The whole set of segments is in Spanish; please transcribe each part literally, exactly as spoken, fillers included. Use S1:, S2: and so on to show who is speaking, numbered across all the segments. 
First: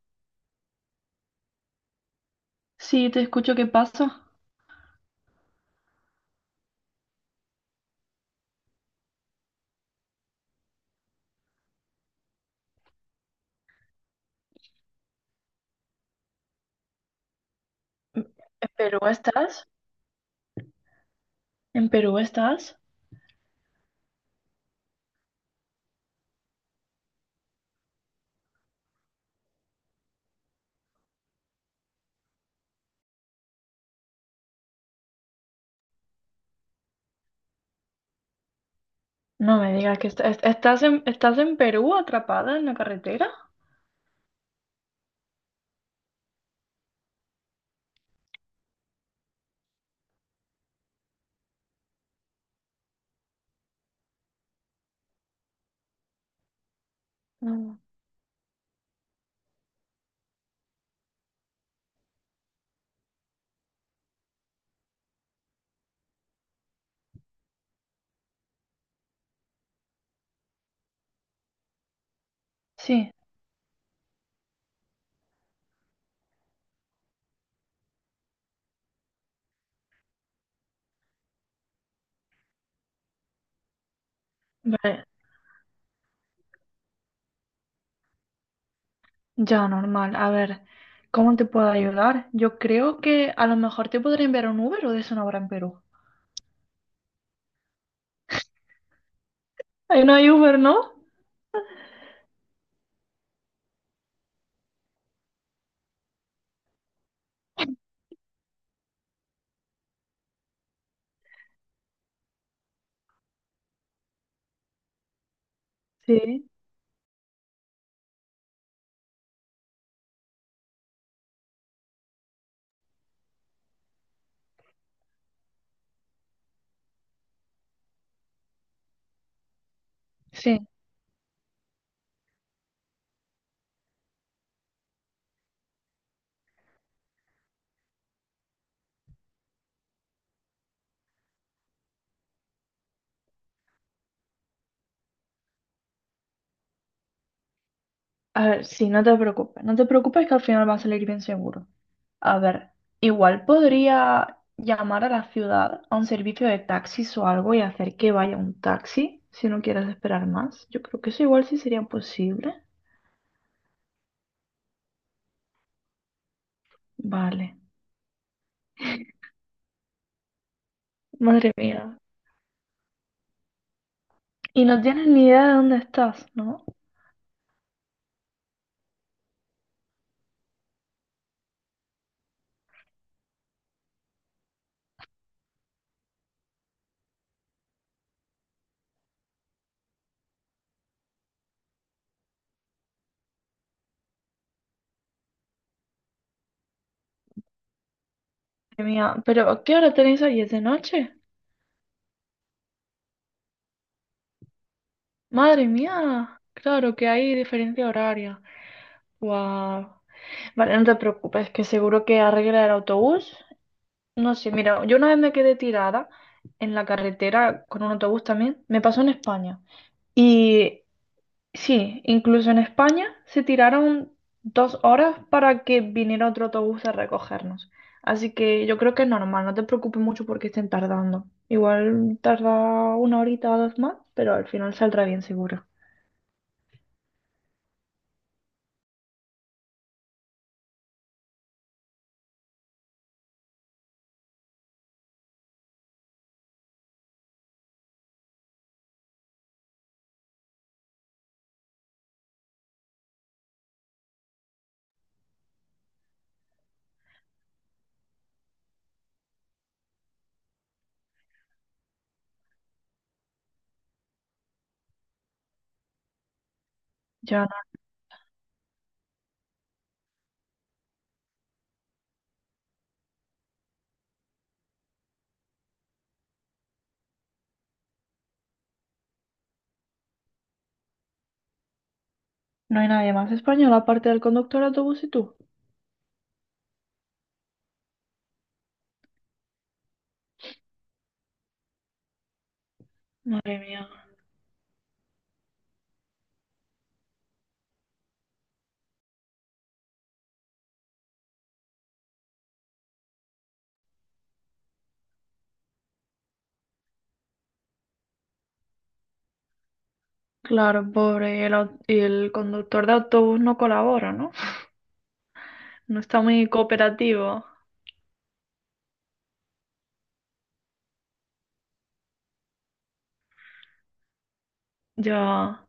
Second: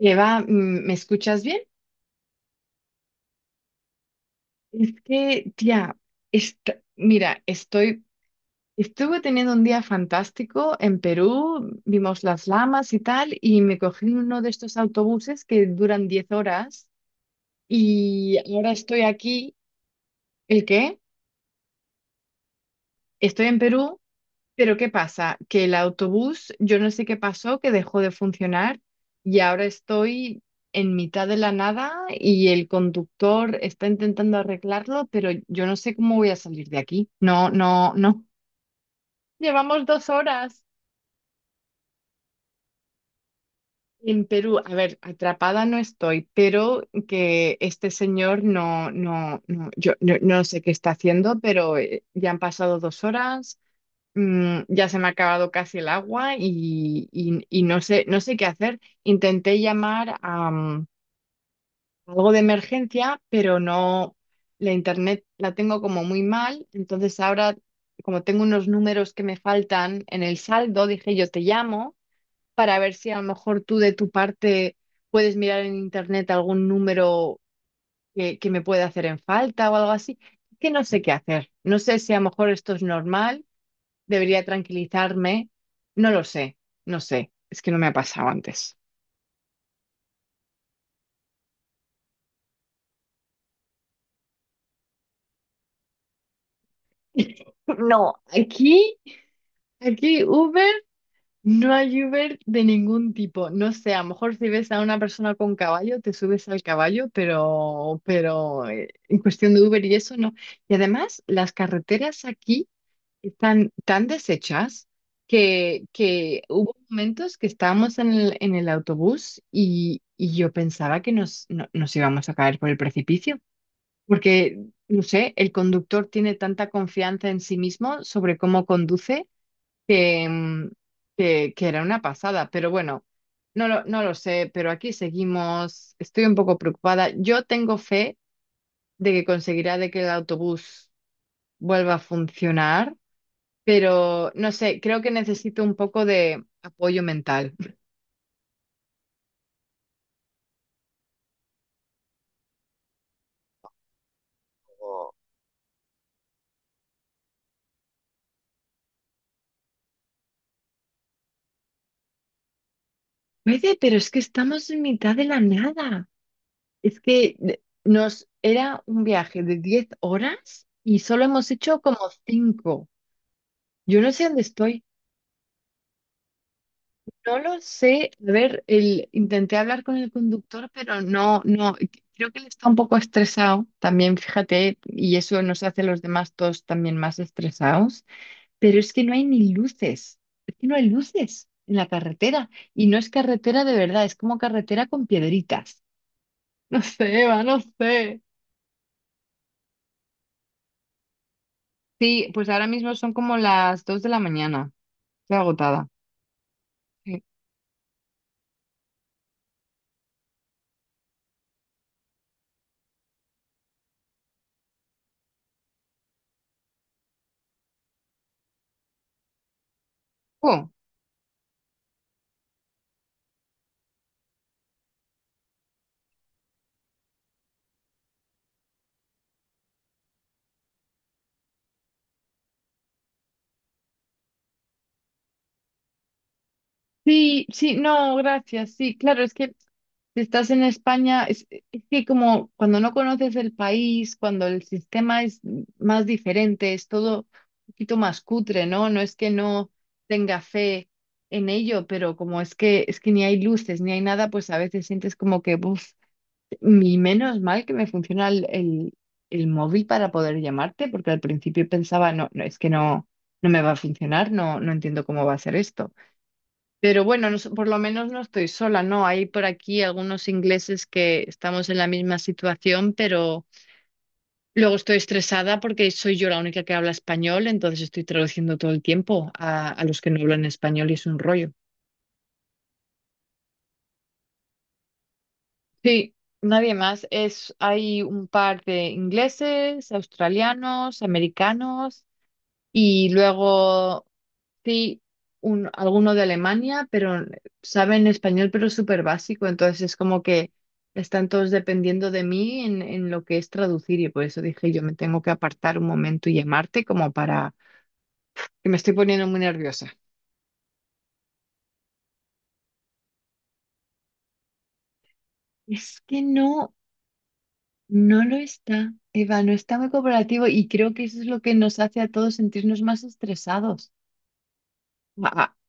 S1: Eva, mm, ¿me escuchas bien?
S2: Sí, te escucho, ¿qué pasa?
S1: Es que, tía, est- mira, estoy, estuve teniendo un día fantástico en Perú, vimos las llamas y tal, y me cogí uno de estos autobuses que duran diez horas y
S2: ¿En
S1: ahora
S2: Perú
S1: estoy aquí.
S2: estás?
S1: ¿El qué?
S2: ¿En Perú estás?
S1: Estoy en Perú. Pero ¿qué pasa? Que el autobús, yo no sé qué pasó, que dejó de funcionar y ahora estoy en mitad de la nada y el conductor está intentando arreglarlo, pero yo no sé cómo voy a salir de aquí. No, no, no.
S2: No me
S1: Llevamos
S2: digas que
S1: dos
S2: estás,
S1: horas
S2: estás en, estás en Perú atrapada en la carretera.
S1: en Perú. A ver, atrapada no estoy, pero que este señor no, no, no, yo no, no sé qué está haciendo, pero eh, ya han pasado dos horas. Mm, ya se me ha acabado casi el agua y, y- y
S2: Mm.
S1: no sé, no sé qué hacer. Intenté llamar a mm, algo de emergencia, pero no, la internet la tengo como muy mal, entonces ahora, como tengo unos números que me faltan en el saldo, dije yo te llamo para ver si
S2: Sí,
S1: a lo mejor tú de tu parte puedes mirar en internet algún número que, que me pueda hacer en falta o algo así. Que no sé qué hacer. No sé si a lo mejor esto es normal, debería
S2: vale,
S1: tranquilizarme. No lo sé, no sé. Es que no me ha pasado antes.
S2: ya normal. A ver, ¿cómo te puedo ayudar? Yo creo que a lo mejor te podría enviar un Uber o de eso no habrá en Perú.
S1: No, aquí,
S2: Ahí no
S1: aquí
S2: hay Uber,
S1: Uber,
S2: ¿no?
S1: no hay Uber de ningún tipo. No sé, a lo mejor si ves a una persona con caballo, te subes al caballo, pero, pero eh, en cuestión de Uber y eso no. Y además, las carreteras aquí están tan deshechas que, que
S2: Sí.
S1: hubo momentos que estábamos en el, en el autobús y, y yo pensaba que nos, no- nos íbamos a caer por el precipicio, porque, no sé, el conductor tiene tanta confianza en sí mismo sobre cómo conduce que,
S2: Sí.
S1: mm, que, que era una pasada, pero bueno. No lo, no lo sé, pero aquí seguimos. Estoy un poco preocupada. Yo tengo fe de que conseguirá de que el autobús vuelva a funcionar, pero no sé, creo que necesito un poco de apoyo mental.
S2: A ver, sí, no te preocupes. No te preocupes que al final va a salir bien seguro. A ver, igual podría llamar a la ciudad a un servicio de taxis o algo y hacer que vaya un taxi si no quieres esperar más. Yo creo que eso igual sí sería posible.
S1: Puede, pero es que estamos en mitad de la nada. Es que
S2: Vale.
S1: de- nos era un viaje de diez horas y solo hemos
S2: Madre
S1: hecho
S2: mía.
S1: como cinco. Yo no sé dónde
S2: Y no
S1: estoy.
S2: tienes ni idea de dónde estás, ¿no?
S1: No lo sé. A ver, el, intenté hablar con el conductor, pero no, no. Creo que él está un poco estresado también, fíjate, y eso nos hace a los demás todos también más estresados. Pero es que no hay ni luces, es que no hay luces en la carretera y no es carretera de verdad, es como carretera con piedritas. No sé, Eva, no sé.
S2: Madre mía. ¿Pero qué hora tenéis hoy? ¿Es de noche?
S1: Sí, pues ahora mismo son como las dos de la mañana, estoy
S2: Madre
S1: agotada.
S2: mía. Claro que
S1: Sí.
S2: hay diferencia horaria. Guau. Vale, no te preocupes, que seguro que arregla el autobús. No sé, mira, yo una vez me quedé tirada en la carretera con un autobús también, me pasó en España.
S1: Oh.
S2: Y sí, incluso en España se tiraron dos horas para que viniera otro autobús a recogernos. Así que yo creo que es normal, no te preocupes mucho porque estén tardando. Igual tarda una horita o dos más, pero al final saldrá bien seguro.
S1: Sí, sí, no, gracias. Sí, claro, es que si estás en España, es, es que como cuando no conoces el país, cuando el sistema es más diferente, es todo un poquito más cutre, ¿no? No es que no tenga fe en ello, pero como es que es que ni hay luces, ni hay nada, pues a veces sientes como que, uff, y menos mal que me funciona el, el, el móvil para poder llamarte, porque al principio pensaba, no, no, es que no, no me va a funcionar, no, no entiendo cómo va a ser esto. Pero bueno, no
S2: Ya
S1: so-
S2: no,
S1: por lo menos no estoy sola, ¿no? Hay por aquí algunos ingleses que estamos en la misma situación, pero luego estoy estresada porque soy yo la única que habla español, entonces estoy traduciendo todo el tiempo a, a los que no hablan español y es un rollo.
S2: no hay nadie más español aparte del conductor de autobús y tú.
S1: Sí, nadie más. Es, hay un par de ingleses, australianos, americanos y
S2: Madre mía.
S1: luego sí, un, alguno de Alemania, pero saben español, pero súper básico. Entonces es como que están todos dependiendo de mí en, en lo que es traducir. Y por eso dije, yo me tengo que apartar un momento y llamarte como para que me estoy poniendo muy nerviosa.
S2: Claro, pobre, el, au- y el conductor de autobús no colabora, ¿no? No
S1: Es que
S2: está muy
S1: no,
S2: cooperativo.
S1: no lo está, Eva, no está muy cooperativo y creo que eso es lo que nos hace a todos sentirnos más estresados. A a
S2: Ya,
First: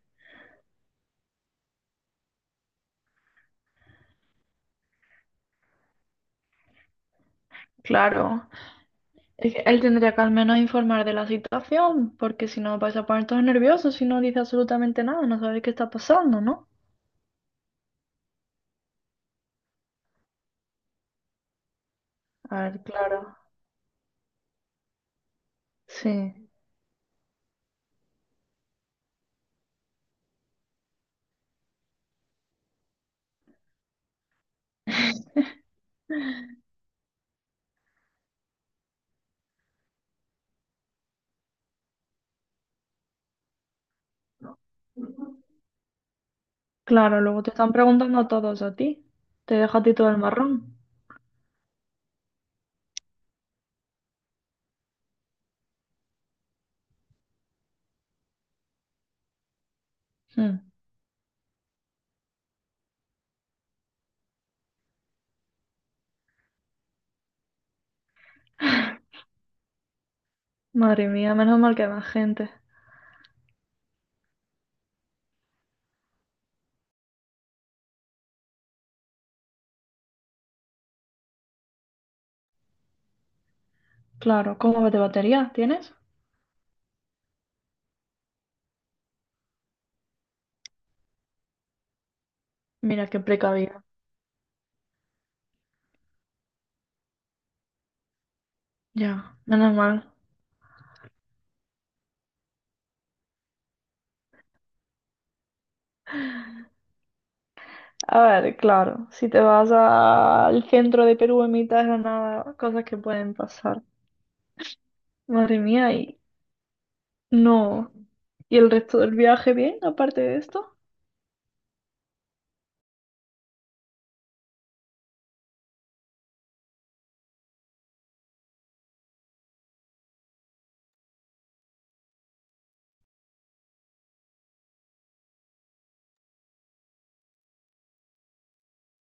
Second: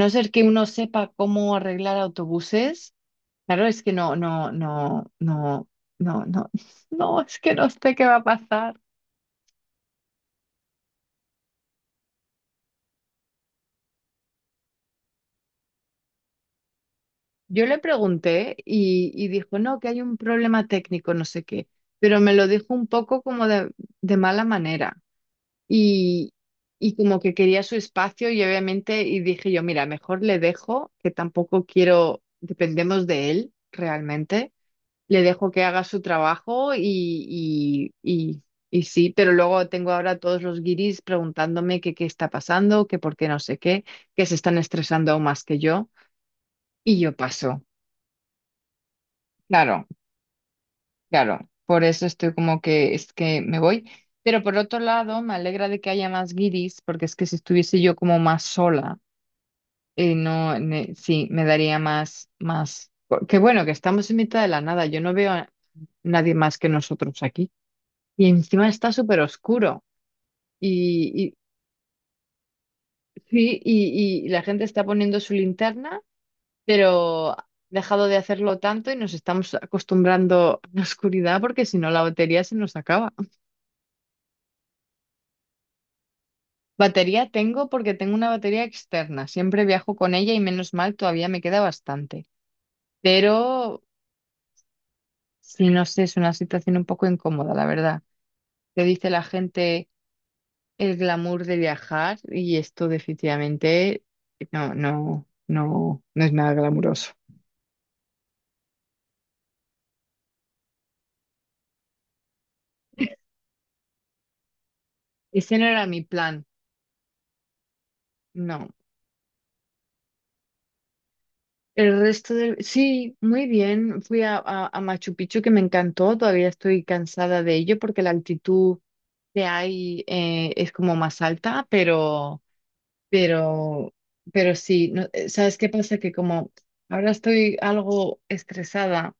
S1: no ser que uno sepa cómo arreglar autobuses. Claro, es que no, no, no, no, no, no, no, es que no sé qué va a
S2: claro.
S1: pasar.
S2: Es que él tendría que al menos informar de la situación, porque si no vais a poner todos nerviosos si no dice absolutamente nada, no sabéis qué está pasando, ¿no?
S1: Yo le pregunté y, y dijo, no, que hay un problema técnico, no sé qué, pero me lo
S2: A
S1: dijo
S2: ver,
S1: un poco
S2: claro.
S1: como de, de mala manera y,
S2: Sí.
S1: y como que quería su espacio y obviamente, y dije yo, mira, mejor le dejo, que tampoco quiero, dependemos de él realmente. Le dejo que haga su trabajo y, y, y, y sí, pero luego tengo ahora a todos los guiris preguntándome que qué está pasando, que por qué no sé qué, que se están estresando aún más que yo y yo
S2: Claro, luego te
S1: paso.
S2: están preguntando a todos a ti. Te deja a
S1: Claro,
S2: ti todo el marrón.
S1: claro, por eso estoy como que es que me voy. Pero por otro lado, me alegra de que haya más guiris, porque es que si estuviese yo como más sola, eh, no,
S2: Mm.
S1: ne- sí, me daría más, más. Que bueno, que estamos en mitad de la nada, yo no veo a nadie más que nosotros aquí. Y encima está súper oscuro.
S2: Madre
S1: Y,
S2: mía,
S1: y,
S2: menos mal que hay más gente.
S1: sí, y, y la gente está poniendo su linterna, pero ha dejado de hacerlo tanto y nos estamos acostumbrando a la oscuridad porque si no la batería se nos acaba.
S2: Claro, ¿cómo va de batería tienes?
S1: Batería tengo porque tengo una batería externa. Siempre viajo con ella y menos mal, todavía me queda bastante.
S2: Mira qué
S1: Pero,
S2: precavida.
S1: sí, no sé, es una situación un poco incómoda, la verdad. Te dice la
S2: Ya, menos
S1: gente.
S2: mal.
S1: El glamour de viajar y esto definitivamente no, no, no, no es nada glamuroso.
S2: A ver, claro, si te vas a- al centro de Perú en mitad de la nada, cosas que pueden pasar.
S1: Ese
S2: Madre
S1: no era
S2: mía,
S1: mi
S2: y
S1: plan,
S2: no. ¿Y
S1: no.
S2: el resto del viaje bien, aparte de esto?
S1: El resto del... Sí, muy bien. Fui a, a- a Machu Picchu que me encantó. Todavía estoy cansada de ello porque la altitud que hay eh, es como más alta, pero, pero, pero sí. No- eh, ¿sabes qué pasa? Que como ahora estoy algo estresada,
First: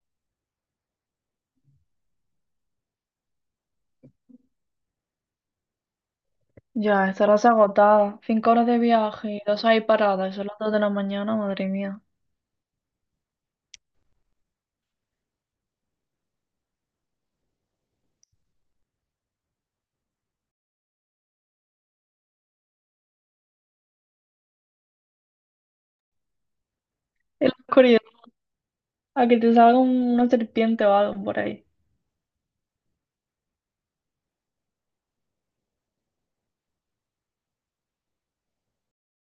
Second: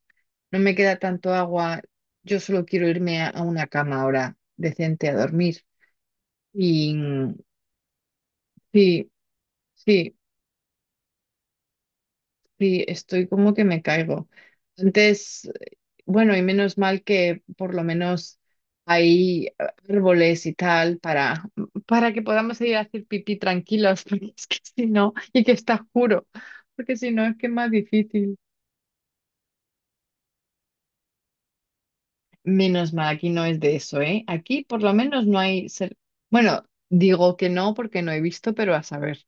S1: no me queda tanto agua, yo solo quiero irme a, a una cama ahora decente a dormir. Y
S2: Ya,
S1: mm,
S2: estarás agotada. Cinco horas de
S1: sí,
S2: viaje y dos ahí
S1: sí,
S2: paradas, son las dos de la mañana, madre mía.
S1: sí, estoy como que me caigo. Entonces bueno, y menos mal que por lo menos hay árboles y tal para, para que podamos ir a hacer pipí tranquilos, porque es que si no, y que está oscuro, porque si no es que
S2: En
S1: es
S2: la
S1: más
S2: oscuridad,
S1: difícil.
S2: a que te salga un- una serpiente o algo por ahí.
S1: Menos mal, aquí no es de eso, ¿eh? Aquí por lo menos no hay... ser- Bueno, digo que no porque no he visto, pero a saber.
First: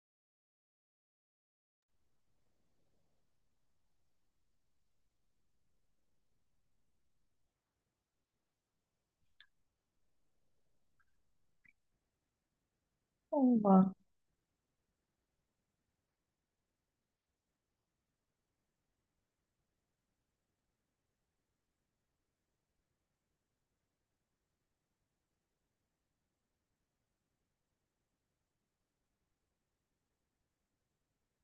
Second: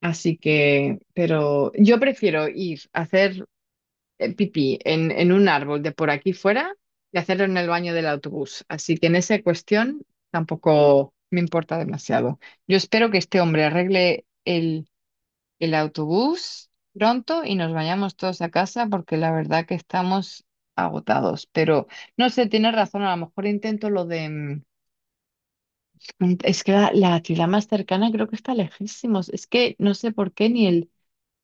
S1: Así que, pero yo prefiero ir a hacer eh, pipí en, en un árbol de por aquí fuera y hacerlo en el baño del autobús. Así que en esa cuestión tampoco me importa demasiado. Yo espero que este
S2: Oh,
S1: hombre
S2: va.
S1: arregle el el autobús pronto y nos vayamos todos a casa porque la verdad que estamos agotados. Pero no sé, tienes razón, a lo mejor intento lo de... mm, Es que la, la ciudad más cercana creo que está lejísimos. Es que no sé por qué ni el,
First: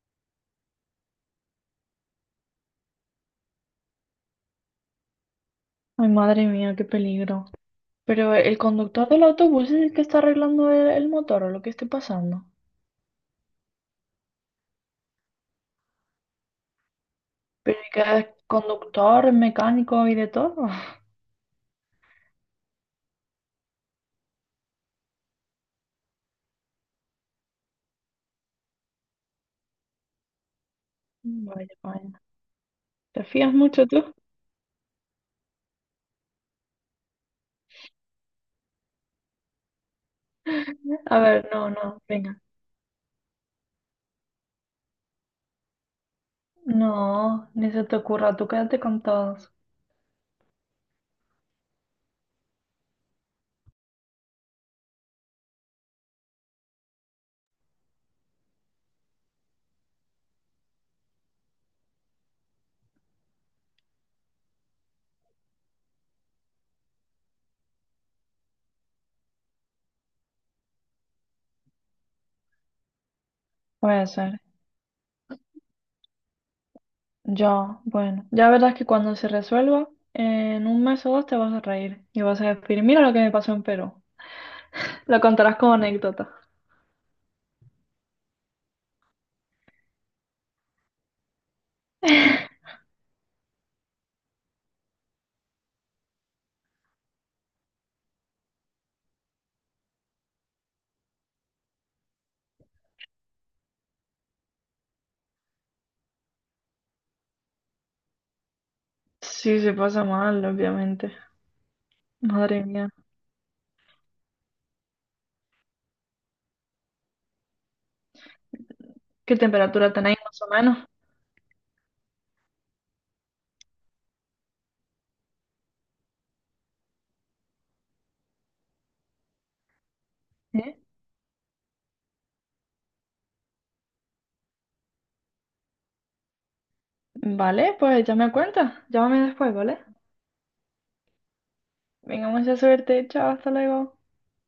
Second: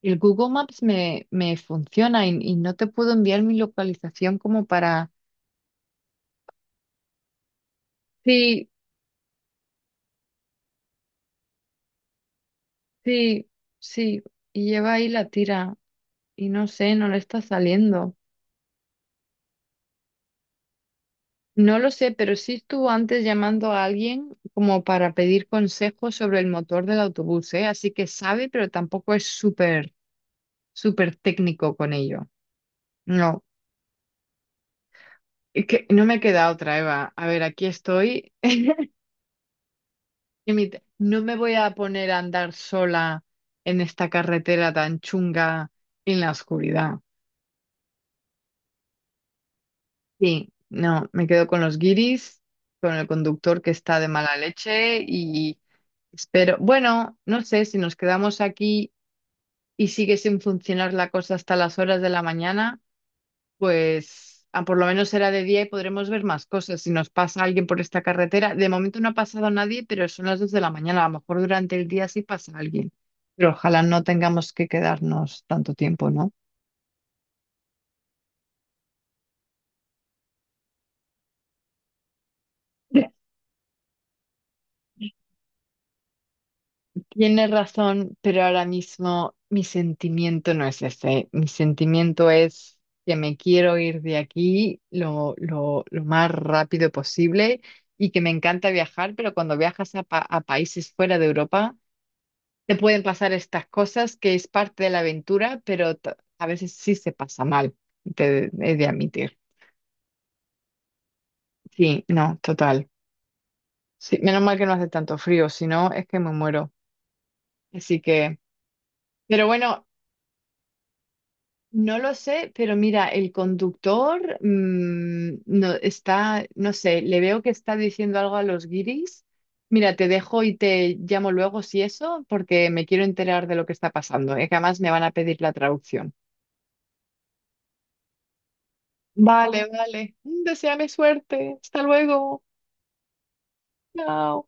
S1: el Google Maps me, me funciona y, y no te puedo enviar mi localización como para...
S2: Ay, madre mía, qué peligro. Pero el
S1: Sí,
S2: conductor del autobús es el que está arreglando el, el motor o lo que esté pasando.
S1: sí, sí. Y lleva ahí la tira y no sé, no le está
S2: Pero ¿y
S1: saliendo.
S2: que es conductor, mecánico y de todo?
S1: No lo sé, pero sí estuvo antes llamando a alguien como para pedir consejos sobre el motor del autobús, ¿eh? Así que sabe, pero tampoco es súper, súper
S2: Vaya,
S1: técnico con
S2: vaya.
S1: ello.
S2: ¿Te
S1: No,
S2: fías mucho tú?
S1: es que no me queda otra, Eva. A ver, aquí estoy. Y mi-
S2: A
S1: No me
S2: ver,
S1: voy
S2: no,
S1: a
S2: no,
S1: poner a
S2: venga.
S1: andar sola en esta carretera tan chunga en la oscuridad.
S2: No, ni se te ocurra, tú quédate con todos.
S1: Sí, no, me quedo con los guiris, con el conductor que está de mala leche y... Espero, bueno, no sé si nos quedamos aquí y sigue sin funcionar la cosa hasta las horas de la mañana, pues ah, por lo menos será de día y podremos ver más cosas. Si nos pasa alguien por esta carretera, de momento no ha pasado nadie, pero son las dos de la mañana. A lo mejor durante el día sí pasa alguien, pero ojalá no
S2: Puede ser.
S1: tengamos que quedarnos tanto tiempo, ¿no?
S2: Yo, bueno, ya verás que cuando se resuelva, en un mes o dos te vas a reír y vas a decir, mira lo que me pasó en Perú. Lo contarás como anécdota.
S1: Tienes razón, pero ahora mismo mi sentimiento no es ese. Mi sentimiento es que me quiero ir de aquí lo, lo, lo más rápido posible y que me encanta viajar, pero cuando viajas a, pa- a países fuera de Europa, te pueden pasar estas cosas que es parte de la aventura, pero t- a veces sí se pasa mal, te he de admitir.
S2: Sí, se pasa mal, obviamente.
S1: Sí, no,
S2: Madre
S1: total.
S2: mía.
S1: Sí, menos mal que no hace tanto frío, si no es que me muero. Así que,
S2: ¿Qué
S1: pero bueno.
S2: temperatura tenéis más o menos?
S1: No lo sé, pero mira, el conductor mm, no, está, no sé, le veo que está diciendo algo a los guiris. Mira, te dejo y
S2: ¿Eh?
S1: te llamo luego si eso, porque me quiero enterar de lo que está pasando, ¿eh? Que además me van a pedir la traducción.
S2: Vale, pues ya me cuentas. Llámame después,
S1: Vale,
S2: ¿vale?
S1: vale. Deseame suerte. Hasta
S2: Venga,
S1: luego.
S2: mucha suerte. Chao, hasta luego.
S1: Chao.